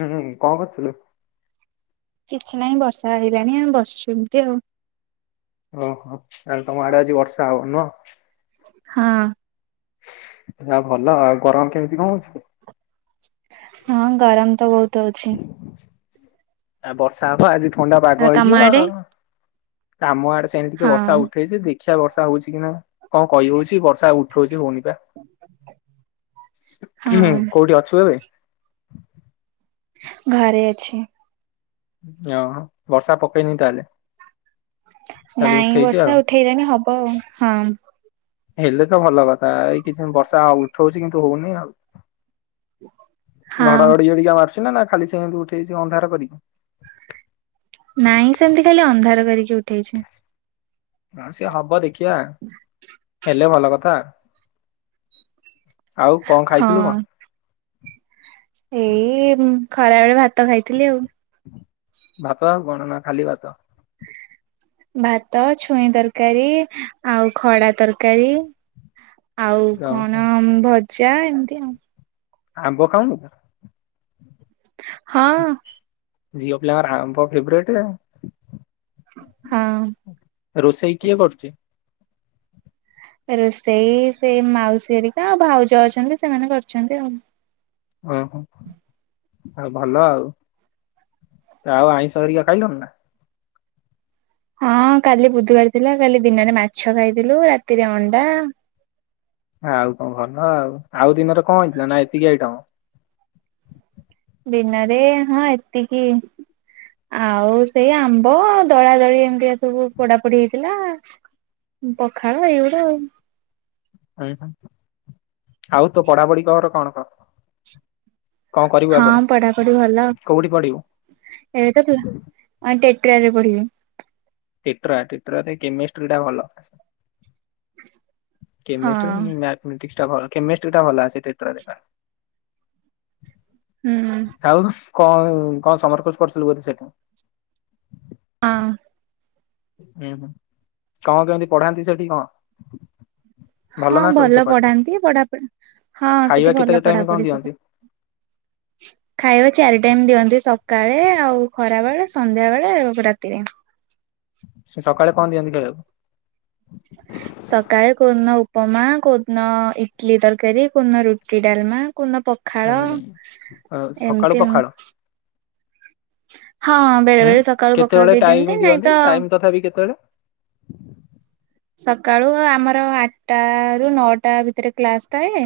ହୁଁ କଣ କରଥିଲଥିଲୁ କିଛି ନାହିଁ ବର୍ଷା ହେଇଲାଣି ଆମେ ବସିଛୁ ଏମିତି ଆଉ ଓହୋ ଆଲେ ତମ ଆଡେ ଆଜି ବର୍ଷା ହବ ନୁହ, ହଁ। ଏ ଭଲ ଆଉ ଗରମ କେମିତି କଣ ଅଛି? ହଁ ଗରମ ତ ବହୁତ ଅଛି ଆ ବର୍ଷା ହବ ଆଜି ଥଣ୍ଡା ଆଉ ପାଗ ତମ ହେଇଯିବ ଆଡେ? ଆଉ କାମ ସେମି ଟିକେ ହଁ ବର୍ଷା ଉଠେଇଛି ଶିଆ ବର୍ଷା ହଉଛି କି ନା କଣ କହି ହଉଛି ବର୍ଷା ଉଠଉଛି ହଉନି। ହଁ କୋଉଠି ଅଛୁ ଏବେ। ଘରେ ଅଛି ଓ ବର୍ଷା ପକେଇନି ତାହେଲେ ଖାଲି ନାଇଁ ଉଠେଇଛି ଆଉ। ବର୍ଷା ଉଠେଇଲାଣି ହବ ଆଉ ହଁ ହେଲେ ତ ଭଲ କଥା ଏଇ କିଛି ଦ ବର୍ଷା ଉଠଉଛି କିନ୍ତୁ ହଉନି ଆଉ ହଁ ଘଡ ଘଡି ଯଡି କା ମ ଛି ନା ନା ଖାଲି ସେମିତି ଉଠେଇଛି ଅନ୍ଧାର କରିକି। ଉଠାଇଛ। ଆ ସେ ହାବ ଦେଖି ଖିଆ ହେଲେ ଭଲ କଥା ଆଉ କଣ ହଁ ଖାଇଥିଲୁ କଣ? ଏଇ ଖରା ବେଳେ ଭାତ ତ ଖାଇଥିଲି ଆଉ। ଭାତ ଆଉ କଣ ନା ଖାଲି ଭାତ। ଭାତ ଛୁଇଁ ତରକାରୀ ଆଉ ଖଡା ତରକାରୀ ଆଉ ଓହୋ। କଣ ଭ ଯା ଏମିତି ଆଉ। ଆମ୍ୱ ଖାଉନୁ ତୁ ହଁ। ଝିଅ ପିଲାଙ୍କର ଆମ୍ୱ ଫେବେରେଟ ଆ ହଁ ରୋଷେଇ କିଏ କରୁଛି? ରୋଷେଇ ସେଇ ମାଉସୀରିକା ଆଉ ଭାଉଜ ଅଛନ୍ତି ସେମାନେ କରିଛନ୍ତି ଆଉ। ଓହୋ ଆଉ ଭଲ ଆଉ ଆଉ ଆଇଁଷ ହରିକା ଖାଇଲୁଣି ନା। ହଁ କାଲି ବୁଧବାର ଥିଲା କାଲି ଦିନରେ ମାଛ ଖାଇଥିଲୁ ରାତିରେ ଅଣ୍ଡା [inaudible] ଆଉ କଣ ଭଲ ଆଉ ଆଉ ଦିନରେ କଣ ହେଇଥିଲା, ନା ଏତିକି ଆଇଟମ? [inaudible] ଦିନରେ ହଁ ଏତିକି [inaudible] ଆଉ ସେଇ ଆମ୍ବ ଦଳା ଦଳି ଏମିତିଆ ସବୁ ପୋଡାପୋଡି ହେଇଥିଲା [inaudible] ପଖାଳ ଏଇଗୁଡା ଆଉ। ହୁଁ ହଁ [inaudible] ଆଉ ତୋ ପଢାପଢି ଖବର କଣ କ ହଁ ପଢାପଢି ଭଲ କୋଉଠି ପଢିବୁ? ଏବେ [inaudible] ତ ରେ ପଢିବି। ଟେଟ୍ରା ଟେଟ୍ରାରେ କେମିଷ୍ଟ୍ରିଟା ଭଲ। [inaudible] କେମେଷ୍ଟ୍ରି ହଁ ମ୍ୟାଥମେଟିକ୍ସ। ଭଲ କେମିଷ୍ଟି ଟା ଭଲ ସେ ଟେଟ୍ରାରେ ଦେଖ। ହୁଁ। କଣ କଣ ସମରକୋଶ କରୁଥିଲୁ ବୋଧେ ସେଇଠ ହଁ [inaudible] ହୁଁ ହୁଁ କଣ କେମିତି ପଢାନ୍ତି ସେଠି କଣ? [inaudible] ହଁ ନା ସବୁ ଭଲ ସେପଟେ? ପଢାନ୍ତି, ହଁ ଖାଇବା ସେଠି କେତେ ଭଲ ଟାଇମ କଣ ପଢାପଢି [inaudible] ଦିଅନ୍ତି? ସବୁ ଖାଇବା ଚାରି ଟାଇମ ଦିଅନ୍ତି ସ ସକାଳେ ଆଉ ଖରା ବେଳେ ସନ୍ଧ୍ୟା ବେଳେ ରାତିରେ। ସେ ସକାଳେ କଣ ଦିଅନ୍ତି ଖାଇବାକୁ? ସକାଳେ କୋଉଦିନ ଉପମା କୋଉଦିନ ଇଟଲି ତରକାରୀ କୋଉିନ ରୁଟି ଡାଲମା କୁନା ପଖାଳ ମାନେ [inaudible] ସକାଳୁ ଏମିତି ଆଉ ପଖାଳ [inaudible] ହଁ ବେଳେ ହୁଁ ବେଳେ ସକାଳୁ ପଖାଳ କେତେବେଳେ ଟାଇମ ଦେଇଦିଅନ୍ତି ନାଇଁ ଦିଅନ୍ତି ତ ଟାଇମ ତଥାପି କେତେବେଳେ ସକାଳୁ ଆମର ଆଠଟା ରୁ ନଅଟା ଭିତରେ କ୍ଲାସ ଥାଏ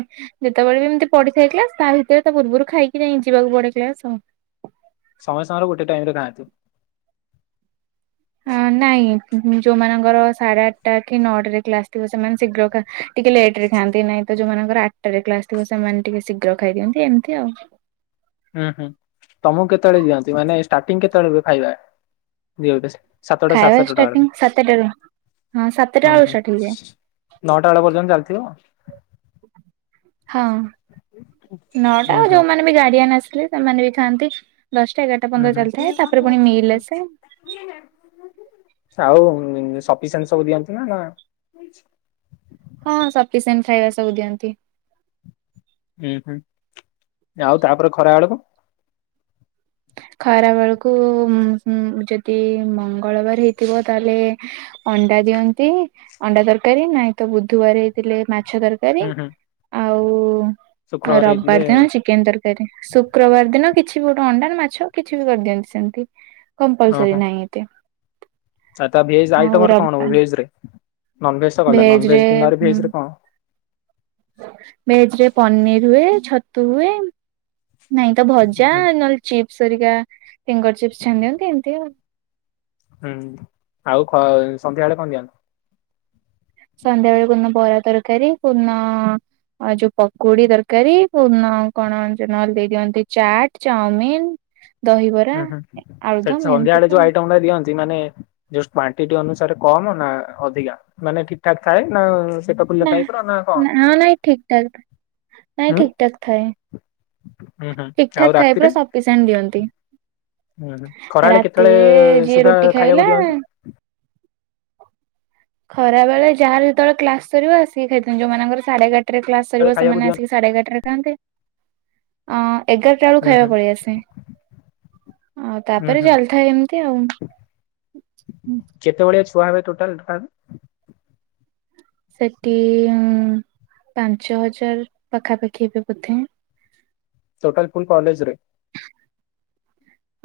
ଯେତେବେଳେ ବି ଏମିତି ପଢିଥାଏ କ୍ଲାସ ତା ଭିତରେ ପୂର୍ବରୁ ଖାଇକି ଯାଇ ଯିବାକୁ ପଡେ କ୍ଲାସ ଆଉ। ସମୟ ସମୟରେ ଗୋଟେ ଟାଇମ ରେ ଖାଆନ୍ତି। [inaudible] ହଁ ନାଇଁ। ଉହୁଂ ଯୋଉମାନଙ୍କର ସାଢେ ଆଠଟା କି ନଅଟରେ କ୍ଲାସ ଥିବ ସେମାନେ ଶୀଘ୍ର ଖ ଟିକେ ଲେଟରେ ଖାଆନ୍ତି ନାଇଁ ତ ଯୋଉମାନଙ୍କର ଆଠଟରେ କ୍ଲାସ ଥିବ ସେମାନେ ଟିକେ ଶୀଘ୍ର ଖାଇ ଦିଅନ୍ତି ଏମିତି ଆଉ। ହୁଁ ହୁଁ ତମକୁ କେତେବେଳେ ଦିଅନ୍ତି, ମାନେ ଷ୍ଟାର୍ଟିଂ କେତେବେଳେ ଖାଇବା [unintelligible] ସାତଟା ସାଢେ ଖାଇବା ସାତଟା ଷ୍ଟାର୍ଟିଂ ବେଳକୁ ସାତଟାରୁ ହଁ [inaudible] ସାତଟା ହୁଁ ବେଳୁ ହୁଁ ଷ୍ଟାର୍ଟ ହେଇଯାଏ। ନଅଟା ବେଳ ପର୍ଯ୍ୟନ୍ତ ଚାଲିଥିବ। [inaudible] ହଁ [inaudible] ନଅଟା ହୁଁ ଆ ହୁଁ ଯୋଉମାନୋନ ବି ଗାଡିଆନ୍ ଆସି ହୁଁ ସେମାନେ ବି ଖଥାଆନ୍ତି। ହୁଁ ହ। ଆସେ। [unintelligible] ଆଉ ସଫିସେଣ୍ଟ ସବୁ ଦିଅନ୍ତୁ ନା [inaudible] ହଁ ସଫିସେଣ୍ଟ ଖାଇବା ସବୁ ଦିଅନ୍ତି। [inaudible] ଉହୁଁ [inaudible] ଆଉ ତାପରେ ଖରା ବେଳକୁ। ଖରା ବେଳକୁ ଉହୁଁ ଯଦି ମଙ୍ଗଳବାର ହେଇଥିବ ତାହେଲେ ଅଣ୍ଡା ଦିଅନ୍ତି, ଅଣ୍ଡା ତରକାରୀ ନାଇଁ ତ ବୁଧବାର ହେଇଥିଲେ ମା ମାଛ ତରକାରି ହୁଁ ହୁଁ ଆ ଆଉ ଶୁକ୍ରବାର ହେଇଥିଲେ ରବିବାର ଦିନ ଚିକେନ ତରକାରୀ ଶୁକ୍ରବାର ଦିନ କିଛି ଗୋଟ ଅଣ୍ଡା ମାଛ କିଛି ବି କରିଦିଅନ୍ତି ସେମତି। ଓହୋ [inaudible] ଆ ତା ଭେଜ ଆଉ ଆଇଟମରେ କଣ, ହୁଏ ରବିବାର ଭେଜରେ? ନନଭେଜ୍ ତ ଗଲା ଭେଜ ନନଭେଜ୍ ଦିନରେ ରେ ଭେଜରେ କଣ? ଭେଜ ରେ ପନିର ହୁଏ ଛତୁ ହୁଏ। ନାଇଁ ତ ହୁଁ ଭଜା ହୁଁ ନହେଲେ ଚିପ୍ ସରିକା ଫିଙ୍ଗର ଚିପ୍ସ ଛାଣିଦିଅନ୍ତି ଏମତି ଆଉ। ହୁଁ, ଆଉ ଖରା ସନ୍ଧ୍ୟାବେଳେ କଣ ଦିଅନ୍ତି? ସନ୍ଧ୍ୟା ବେଳେ କଉ ଦିନ ବରା ତରକାରୀ, କଉ ଦିନ ଯୋଉ ପକୁଡି ତରକାରୀ, କଉ ଦିନ କଣ ଯ ନହେଲେ ଦେଇଦିଅନ୍ତି ଚାଟ୍ ଚାଉମିିନ୍। ହୁଁହୁଁହୁଁ ସେଠି ସନ୍ଧ୍ୟା ଆଡେ ଯୋଉ ସବୁ ଆଇଟମଟା ଦିଅନ୍ତି ମାନେ ଜଷ୍ଟ୍ [unintelligible] ସେଠି ଅନୁସାରେ କମ୍ ନା ଅଧିକା ମାନେ ଠିକଠାକ୍ ଥାଏ ନା ପେଟ ଫୁଲ ନାଁ, ଟାଇପ ର କଣ? ନା ନାଇଁ ଠିକଠାକ୍ ଥାଏ ନାଇଁ ହୁଁ ଠିକଠାକ୍ ଥାଏ। ହୁଁ ହୁଁ ଠିକ ଠାକ୍ ଥାଏ ପୁରା ସଫିସିଏଣ୍ଟ୍ ଦିଅନ୍ତି। ଉହୁଁ ଖରାବେଳେ ରାତିରେ କେତେବେଳେ ଯିଏ ସୁଦ୍ଧା ରୁଟି ଖାଇବାକୁ ଖାଇଲା ଦିଅନ୍ତି? ଖରା ବେଳେ ଯାହାର ଯେତେବେଳେ କ୍ଲାସ ସରିବ ଆସିକି ଖାଇଥାନ୍ତି ଯୋଉ ମାନଙ୍କର ସାଢେ ଏଗାର ରେ କ୍ଲାସ କରିବ କେତେବେଳେ ଖାଇବାକୁ ସେମାନେ ଦିଅନ୍ତି? ଆସିକି ସାଢେ ଏଗାରଟରେ [unintelligible] ଅଁ ଅଁ ଏଗାରଟା ବେଳକୁ ହୁଁ ଖାଇବା ହୁଁ ପଳେଇ ଆସେ ଆଉ ହୁଁ ତାପରେ ହୁଁ ଚାଲିଥାଏ ଏମିତି ଆଉ। [unintelligible] ଟୋଟାଲ୍ ଟୋଟାଲ୍ ସେଠିଇଇ ଉଁଉ ପାଞ୍ଚ ହଜାର ପାଖାପାଖି ହେବେ ବୋଧେ ଟୋଟାଲ ଫୁଲ୍ କଲେଜରେ।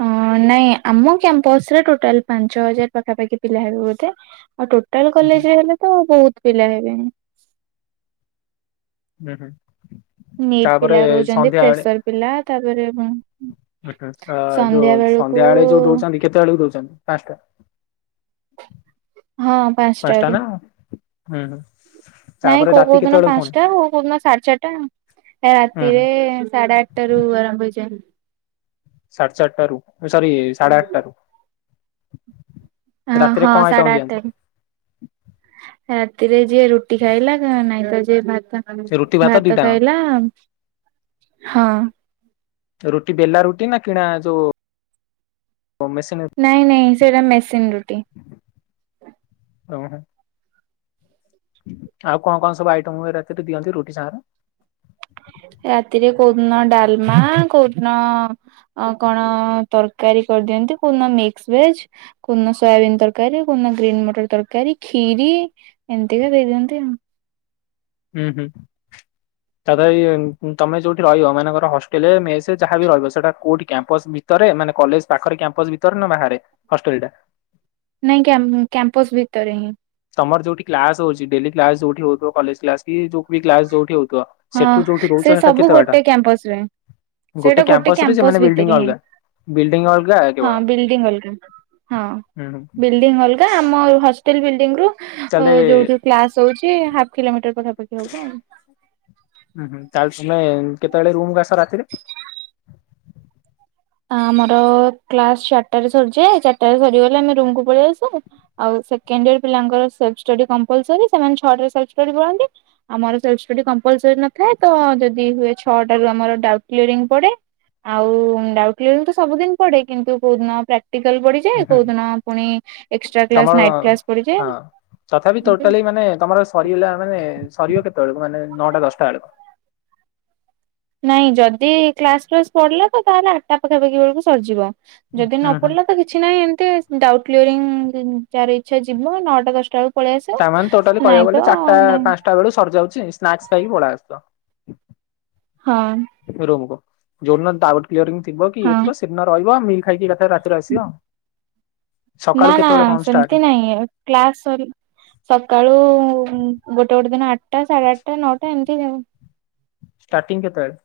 ହଁ ନାଇଁ ଆମ କ୍ୟାମ୍ପସରେ ଟୋଟାଲ୍ ପାଞ୍ଚ ହଜାର୍ ପାଖାପାଖି ପିଲା ହେବେ ବୋଧେ। ଆଉ ଟୋଟାଲ ହୁଁ କଲେଜରେ ହେଲେ ତ ବହୁତ୍। ପିଲା ହେବେଣି। ହୁଁହୁଁ। ନିଟ୍ ପିଲା ରହୁଛନ୍ତି ଫ୍ରେସର ପିଲା ତାପରେ ଉଁ ଉଁ ହୁଁ ହୁଁ ଅ ଯୋଉ ସନ୍ଧ୍ୟା ବେଳକୁ ସନ୍ଧ୍ୟାବେଳେ ଯୋଉ ଦଉଛନ୍ତି କେତେବେଳକୁ ଦଉଛନ୍ତି ପାଞ୍ଚଟା ହଁ ପାଞ୍ଚଟା ପାଞ୍ଚଟାରୁ। ନା ହୁଁ ହୁଁ। ନାଇଁ ତାପରେ କୋଉ ରାତି କୋଉ ଦିନ କେତେବେଳକୁ ପୁଣି? ପାଞ୍ଚଟା କୋଉ କୋଉଦିନ ସାଢେ ଚାରିଟା [inaudible] ହୁଁ ହୁଁ ରାତିରେ ସାଢେ ଆଠଟାରୁ ଆରମ୍ଭ ହେଇଯାଏ। ସାଢ଼େ ଚାରିଟାରୁ। ଓ ସରି ସାଢ଼େ ଆଠଟାରୁ। ହ ରାତିରେ ହଁ କଣ ଆଇଟମ ସାଢ଼େ ଦିଅନ୍ତି ଆଠଟାରେ। ରାତିରେ ଯିଏ ରୁଟି ଖାଇଲା ନାଇଁ ତ ଯିଏ ଭାତ୍। ରୁଟି ଭାତ ଦିଟାଙ୍କ ଖାଇଲା ହଁ ରୁଟି ବେଲା ରୁଟି ନା କିଣା ଯଉ ନାଇଁ ନାଇଁ ସେଟା ମେସିନ୍ ରୁଟି। ହଉ ଆଉ କଣ କଣ ସବୁ ଆଇଟମ ରାତିରେ ଦିଅନ୍ତି ରୁଟି ସାଙ୍ଗରେ? ରାତିରେ କୋଉଦିନ ଡାଲମା କୋଉଦିନ କଣ ତରକାରୀ କରିଦିଅନ୍ତି କୋଉଦିନ ମିକ୍ସ ଭେଜ କୋଉଦିନ ସୋୟାବିନ୍ ତରକାରୀ କୋଉଦିନ ଗ୍ରୀନ୍ ମଟର ତରକାରୀ ଖିରି ଏମିତିକା ଦେଇଦିଅନ୍ତି ଆଉ ହୁଁ ହୁଁ ତାପରେ ତମେ ଯୋଉଠି ରହିବ ମନେକର ହଷ୍ଟେଲରେ ମେଷରେ ଯାହାବି ରହିବ ସେଟା କୋଉଠି କ୍ୟାମ୍ପସ ଭିତରେ ମାନେ କଲେଜ ପାଖରେ କ୍ୟାମ୍ପସ ଭିତରେ ନା ବାହାରେ ହଷ୍ଟେଲଟା? ନାଇଁ କ୍ୟାମ କ୍ୟାମ୍ପସ ଭିତରେ ହିଁ। ତମର ଯୋଉଠି କ୍ଲାସ ହଉଛି ଡେଲି କ୍ଲାସ ଯୋଉଠି ହଉଥିବ କଲେଜ କ୍ଲାସ କି ଯୋଉ ବି କ୍ଲାସ ଯଉଠି ହଉଥିବ ହଁ ସେଠୁ ଯୋଉଠି ରହୁଛ ସେ ସେଟା ସବୁ କେତେ ବାଟ ଗୋଟେ କ୍ୟାମ୍ପସ ରେ ସେଇଟା ଗୋଟେ ରେ ସେମାନେ କ୍ୟାମ୍ପସ ବିଲ୍ଡିଂ ଭିତରେ ହିଁ ଅଲଗା ବିଲ୍ଡିଂ ଅଲଗା ହଁ କେବଳ ବିଲ୍ଡିଂ ଅଲଗା ହଁ ହୁଁ ବିଲ୍ଡିଂ ଅଲଗା ଆମ ର ଷ୍ଟେଲ ବିଲ୍ଡିଂ ରୁ ଓ ତାହେଲେ ଯୋଉଠି କ୍ଲାସ ହଉଛି ହାଫ୍ କିଲୋମିଟର ପାଖାପାଖି ହବ ଆଉ ହୁଁ ହୁଁ ତାହେଲେତମେ କେତେବେଳେ ରୁମକୁ ଆସ ରାତିରେ? ଆମର କ୍ଲାସ ଚାରିଟା ରେ ସରିଯାଏ। ଚାରିଟା ରେ ସରିଗଲେ ଆମେ ରୁମକୁ ପଳେଇ ଆସୁ ଆଉ ସେକେଣ୍ଡିଅର ପିଲାଙ୍କର ସେଲ୍ଫ ଷ୍ଟଡି କମ୍ପଲସରୀ ସେମାନେ ଛଅଟାରେ ସେଲ୍ଫ ଷ୍ଟଡି କରନ୍ତି। ଆମର ସେଲ୍ଫ ଷ୍ଟଡି କମ୍ପଲସରୀ ନଥାଏ। ତ ଯଦି ହୁଏ ଛଅଟାରୁ ଆମର ଡାଉଟ କ୍ଳିଅରିଙ୍ଗ ପଡେ ଆଉ ଉଁ ଫିଲ୍ଡ ସବୁଦିନ ପଡେ କିନ୍ତୁ କଉଦିନ ପ୍ରା ହଁ ହୁଁ ଏକ୍ସଟ୍ରା କ୍ଲାସ ତମର ନାଇଟ୍ କ୍ଲାସ ପଡିଯାଏ ହଁ ତଥାପି ଏମିତି। ଟୋଟାଲି ମାନେ ତମର ସରିଗଲା ମାନେ ସରିବ କେତେବେଳକୁ ମାନେ ନଅଟା ଦଶଟା ବେଳକୁ ନାଇଁ ଯଦି କ୍ଲାସ ଫ୍ଲାସ ପଡିଲା ତ ତାହେଲେ ଆଠଟା ପାଖାପାଖି ବେଳକୁ ସରିଯିବ। ଯଦି ନ ହୁଁ ହୁଁ ପଡିଲା ତ କିଛି ନାଇଁ ଏମିତି ଡାଉଟ୍ କ୍ଲିୟରିଂ ଯାର ଇଚ୍ଛା ଯିବ ନଅଟା ଦଶଟା ବେଳ ତାମାନେ ଟୋଟାଲି କହିବାକୁ ଗଲେ ଚାରିଟା ନାଇଁ ପାଞ୍ଚଟା ବେଳକୁ ସରିଯାଉଛି। ସ୍ନାକ୍ସ ଖାଇକି ପଳିଆସିବ ହଁ ରୋମ କୁ ଯୋଉ ଦିନ ଦାଉ ପିଅରିଙ୍ଗ ଥିବ କି ଇଏ ହଁ ଥିବ ସେ ଦିନ ର ଥିବ ମିିଲ୍ ଖାଇକି? ସେ ରାତିରେ ଆସିବ ନା ସକାଳୁ ନା କେତେବେଳେ କଣ ଷ୍ଟାର୍ଟ ସେମିତି ନାହିଁ କ୍ଲାସ ସରି ସକାଳୁ ହୁଁ ଗୋଟେ ଗୋଟେ ଦିନ ଆଠଟା ସାଢେ ଆଠଟା ନଅଟା ଏମିତି ଆଉ ଷ୍ଟାର୍ଟିଂ କେତେବେଳେ?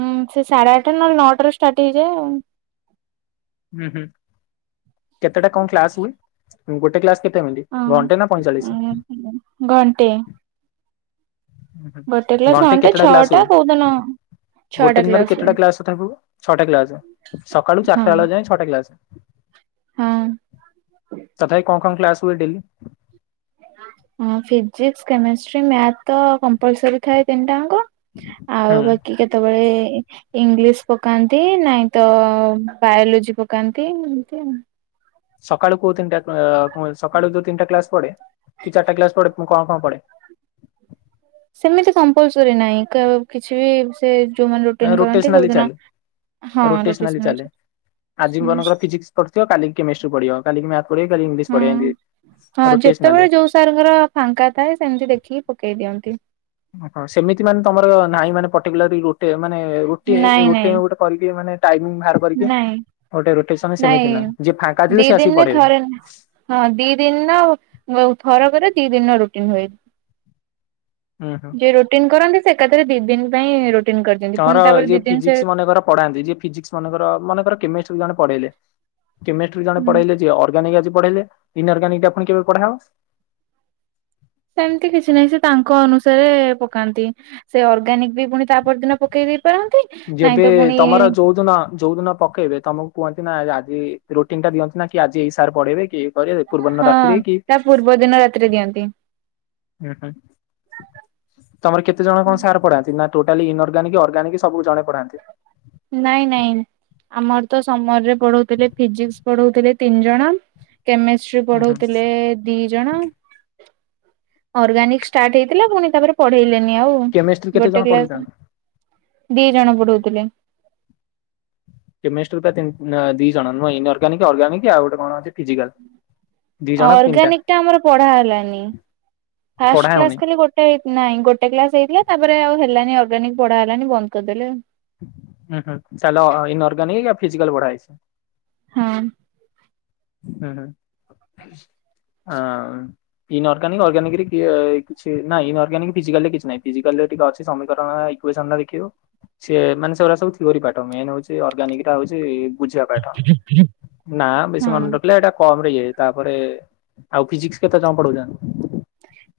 ହୁଁ ସେ ସାଢେ ଆଠଟା ନହେଲେ ନଅଟା ରୁ ଷ୍ଟାର୍ଟ ହେଇ ଯାଏ। ହୁଁ ହୁଁ କେତେଟା କଣ କ୍ଲାସ ହୁଏ? ଗୋଟ କ୍ଲାସ କେ ହଁ ଘଣ୍ଟେ ଉ ହୁଁ ଗୋଟେ କ୍ଲାସ ଘଣ୍ଟେ କେତେଟା କ୍ଲାସ ଛଅଟା କୋଉଦିନ ହୁଏ ଛଅଟା ଗୋଟେ ଦିନରେ କ୍ଲାସ ହୁଏ କେତେଟା କ୍ଲାସ ତଥାପି ହୁଏ ଛଅଟା କ୍ଲାସ ସକାଳୁ ହଁ ଚାରିଟା ବେଳ ଯାଏ ଛଅଟା କ୍ଲାସ ହଁ। ତଥାପ କଣ କଣ?? କ୍ଲାସ ହୁଏ ଡେଲି ହଁ ଫିଜିକ୍ସ କେମେଷ୍ଟ୍ରି ମ୍ୟାଥ ତ କମ୍ପଲସରୀ ଥାଏ ତିନିଟା ଅଙ୍କ ହୁଁ ଆଉ ବାକି କେତେବେଳେ ଇଂଲିଶ ପକାନ୍ତି ନାଇଁ ତ ବାୟୋଲୋଜି ପକାନ୍ତି ଏମତି ସକାଳୁ କୋହୁ ତିନିଟା ହଁ ସକାଳୁ ଯୋଉ ତିନଟା କ୍ଲାସ ପଡେ କି ଚାରିଟା କ୍ଲାସ ପଡେ କଣ କଣ ପାଡେ ସେମିତି କମ୍ପଲସରି ନହିଁ କିଛି ବି ସେ। ଯୋଉମାନେ ରୋଟିନ କରନ୍ତି କୋଉ ରୋଟେସନାଲି ଦିନ ଚାଲେ ହଁ ରୋଟେସନାଲି ରୋଟେସନାଲ ଚାଲେ ଆଜି ମନଙ୍କର ଫିଜିକ୍ସ ପଡି ଥିବ କାଲି କେମିଷ୍ଟ୍ରି ପଡିବ। କାଲିି କି ମାଥ୍ ହଁ ହଁ ରୋଟେସନାଲି। ଯେତେବେଳେ ଯୋଉ ସାର ଫାଙ୍କା ଥାଏ ସେମିତି ଦେଖିକି ପକେଇ ଦିଅନ୍ତି। ଓ ହ ସେମିତି ମାନେ ତମର ନାହିଁ ମାନେ ପର୍ଟିକୁଲାରି ଗୋଟେ ମାନେ ରୁଟି ଏ ନାଇଁ ରୁଟି ଏ ନାଇଁ ଗୋଟେ କରିକି ମାନେ ଟାଇମିଂ ବାହାର କରିକି ନାଇଁ ଗୋଟେ ରୋଟେସନ ସେମିତି ନାହିଁ ଯିଏ ଫାଙ୍କା ନାଇଁ ଥିଲେ ଦି ସେ ଆସିକି ଦିନରେ ପଢେଇବେ। ଥରେ ହଁ ଦି ଦିନ ଥର କରେ ଦି ଦିନ ରୂପ ଏ ଭାଇ ହୁଁ ହୁଁ। ଯେ ରୁଟିନ୍ କରନ୍ତି ସେ ଏକା ଥାରେ ଦି ଦିନ ପାଇଁ ରୁଟି ତର ଯିଏ ଫିଜିକ୍ସ ମାନକର ପଢାନ୍ତି ଯିଏ ଫିଜିକ୍ସ ମାନକର ମନେକର କେମିଷ୍ଟ୍ରି ରୁ ଜଣେ ପଢେଇଲେ କେମିଷ୍ଟ୍ରି ଜଣେ ହୁଁ ପଢେଇାଇଲେ ଯେ ଅର୍ଗାନିକ ଅଛି, ପଢେଇଲେ କେବେ ପଢାବ ସେମିତି କିଛି ନାହିଁ ସେ ତାଙ୍କ ଅନୁସାରେ ପକାନ୍ତି ସେ ଅର୍ଗାନିକ ବି ପୁଣି ତା ପରଦିନ ପକେଇଦି ଯେବେ ତମର ଯୋଉଦିନ ଯୋଉଦିନ ପକେଇବେ ତମକୁ କୁହନ୍ତି ନା ରୁଟିନ ଟା ଦିଅନ୍ତି ନା କି ଆଜି ଏଇ ସାର୍ ପଢେଇବେ କି କରିବେ ପୂର୍ବଦିନ ହଁ ରାତିରେ କି ତା ପୂର୍ବ ଦିନ ରାତିରେ ଦିଅନ୍ତି। ହଁ ହ ତମ କେତେ ଜଣ କଣ ସାର ପଡାନ୍ତି ନା ଟୋଟାଲି ଇଅର୍ଗାନିକ୍ ଅର୍ଗାନିକ ସବୁ ଜଣେଇ ପାରନ୍ତି। ନାଇଁ ନାଇଁ ଆମର ତ ସମରରେ ପଢଉଥିଲେ ଫିଜିକସ ପଢଥିଲେ ତିନି ଜଣ କେମିଷ୍ଟ୍ରି ହୁଁ ହୁଁ ପଢଉଥିଲେ ଦି ଜଣ ଅର୍ଗାନିକ ଷ୍ଟାର୍ଟ ହେଇଥିଲା ପୁଣି ତାପରେ ପଢେଇଲେ ଆଉ କେମିଷ୍ଟ୍ରି କେତେ ଜଣ ଗୋଟେ କ୍ ପଢଉଛନ୍ତି ଦି ଜଣ ପଢଉଥିଲେ। କେମିଷ୍ଟ୍ରିା ଦିଇ ଜଣ ନୁହଁ ଅର୍ଗାନିକ ଅର୍ଗାନିକ୍ ଆଉ ଗୋଟେ କଣ ଅଛି ଫିଜିକାଲ ଦି ଜଣ ତିନିଟା ଗିକାମର ପଢା ହେଲିା୍ ପଢା ଖା ହଉନି। ଗୋଟେ ନାଇ ଗୋଟେ କ୍ସ ହେଇଥିଲା ତାପରେ ଆଉ ହେ ଅର୍ଗାନିକ ପଢା ହେଲାଣି ବନ୍ଦ କରିଦେଲେ ହୁଁ ହଁ ଚାଲ ଇନର୍ଗାନିକ ଫିଜିକଲ ବଢ଼ଏଛ ହଁ ଉଁ ହୁଁ [inaudible] ଇନ ଅର୍ଗାନିକ ଅର୍ଗାନିକରେ କିଛି ନଁ ଇ ଅର୍ଗାନିକିଜିକା କିଛି ନାହିଁ ଫିଜିକାଲରେେ ଅଛି ସମୀକରଣ ଇକୱେନ ଦେଖେଇବ। ସେ ମାନେ ସେଗୁଡା ସବୁ ଥିଓ ପାଠ ମ ହଉଛି ଅର୍ଗାନିକା ହଉଛି ବୁଝିବା ପାଠ [inaudible] ନା ବେସି ହଁ। ମଣ୍ଡ ଏଟା କମରେ ଇଏ ତାପରେ ଆଉ ଫିଜିକସ କେତେ ଜଣ ପଢଉଛ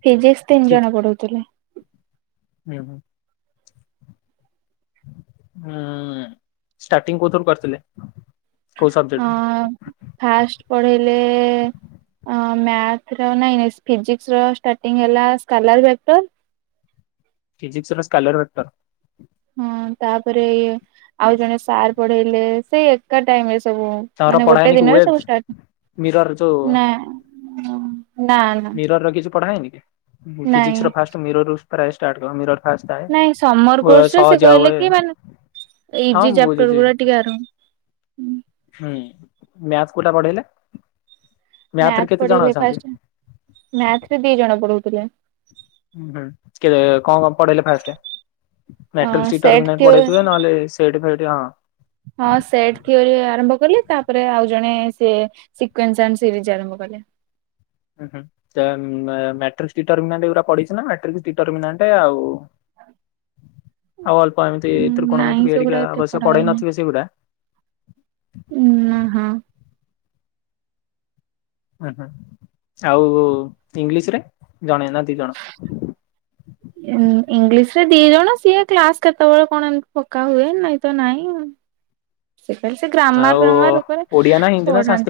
ଫିଜିସ୍ ତିନି ଜଣ ପଢଉଥିଲେ। ହୁଁ ହୁଁ [inaudible] ହୁଁ ଷ୍ଟାର୍ଟିଂ କୋଉ ଥିରୁ କରିଥିଲେ। କୋଉ ହ ସବଜେକ୍ଟରୁ ଫାଷ୍ଟ ପଢେଇଲେ ଅଁ ମ୳୲ଥର ନାଇଁ ଫିଜିକସ ର ର୍ ହେଲା ସ୍ଲାଟର ଚାପଟର ଫିଜିକ୍ସର ସ୍କାଲାର ବାକଟର ହଁ ତାପରେ ଇ ଆଉ ଜଣେ ସାର୍ ପଢେଇଲେ ସେଇ ଏକା ଟାଇମସ ସବୁ ତାଙ୍କର ମାନେ ପଢା ଗୋଟେ ହେଇନି କି ଦିନରେ ୱେଭ୍ସ ସବୁ ଷ୍ଟାଟ ମିରର ଯୋଉ [inaudible] ନାଁ ନାଁ ନାଁ ପଢ଼ାଏ ନିକି ଫିଜିକ୍ସର ଫାଷ୍ଟ ମିରରୁ ପ୍ରାଇସ ଷ୍ଟାଟ କର ମିର ନାଇଁ ସମର କୋର୍ସ ରେ ସେ କହିଲେ ହୁଏ। କି ମାନେ ହଁ ଇଜି ମୁଁ ଚାପଟର ଯଦି ଗୁଡା ଟିକେ ଆର ହୁଁ। ହୁଁ ମ୍ୟାଥ କୋଉଟା ପଢେଇଲ।। ମ୍ୟାଥ ପଢେଇଲେ ଫାଷ୍ଟ ମ୳୲ଥରେ ଦି ଜଣ ପଢଉ ଥିଲେ। ହଁ କିଏ କଣ ପଢେଇଲେ ଫାଷ୍ଟ। ଅ ମେଟ୍ରିକି ସେଟ୍ ସିଟର୍ମିନାଲ ଥିଓ ପଢେଇଥିବେ। ନହେଲେ ସେଟ୍ ଫେଟ ହଁ। ହଁ ସେଟ କିଉ ଆରମ୍ଭ କଲେ ତାପରେ ଆଉ ଜଣେ ସିଏ ସିକୁନ୍ସି ନିଜେ ଆରମ୍ଭ କଲେ। ଉ ହୁ ଯେ ମେ ମାଟ୍ରିକସ୍ ଟିଟର୍ମିନେଟ୍ ଏ ଗୁଡାକ ପଡ଼ିଚିନା। ମେଟ୍ରିକ୍ ଟି ଟର୍ମିନେଟ୍ ଆଉ [inaudible] ଆଉ ଅଳ୍ପ ଏମିତି ନାଇଁ ତ୍ରିକୋଣମିତି ସେଗୁଡା ଏରିକା ଏତେ ଅବଶ୍ୟ ପଢା ପଢେଇ ହେଇନି ନଥିବେ ସେଗୁଡା ଉଁ [inaudible] ହଁ। ଉଁ ହୁଁ ଆଉ ଇଂଲିଶ ରେ ଜଣେ ନା ଦି ଜଣ [inaudible] ଇଁ ଇଂଲିଶ ସେ ଦି ଜଣ ସିଏ କ୍ଲାସ କେତେବେଳେ କଣ ଏମିତି ପକା ହୁଏ ନାଇଁ ତ ନାଇଁ। ସେ ଖାଲି ସେ ଗ୍ରାମାର ଆଉ ଫାମାର ଉପରେ ଓଡିଆ ନା ହିନ୍ଦୀ ନା ପଢା ସଂସ୍କୃତ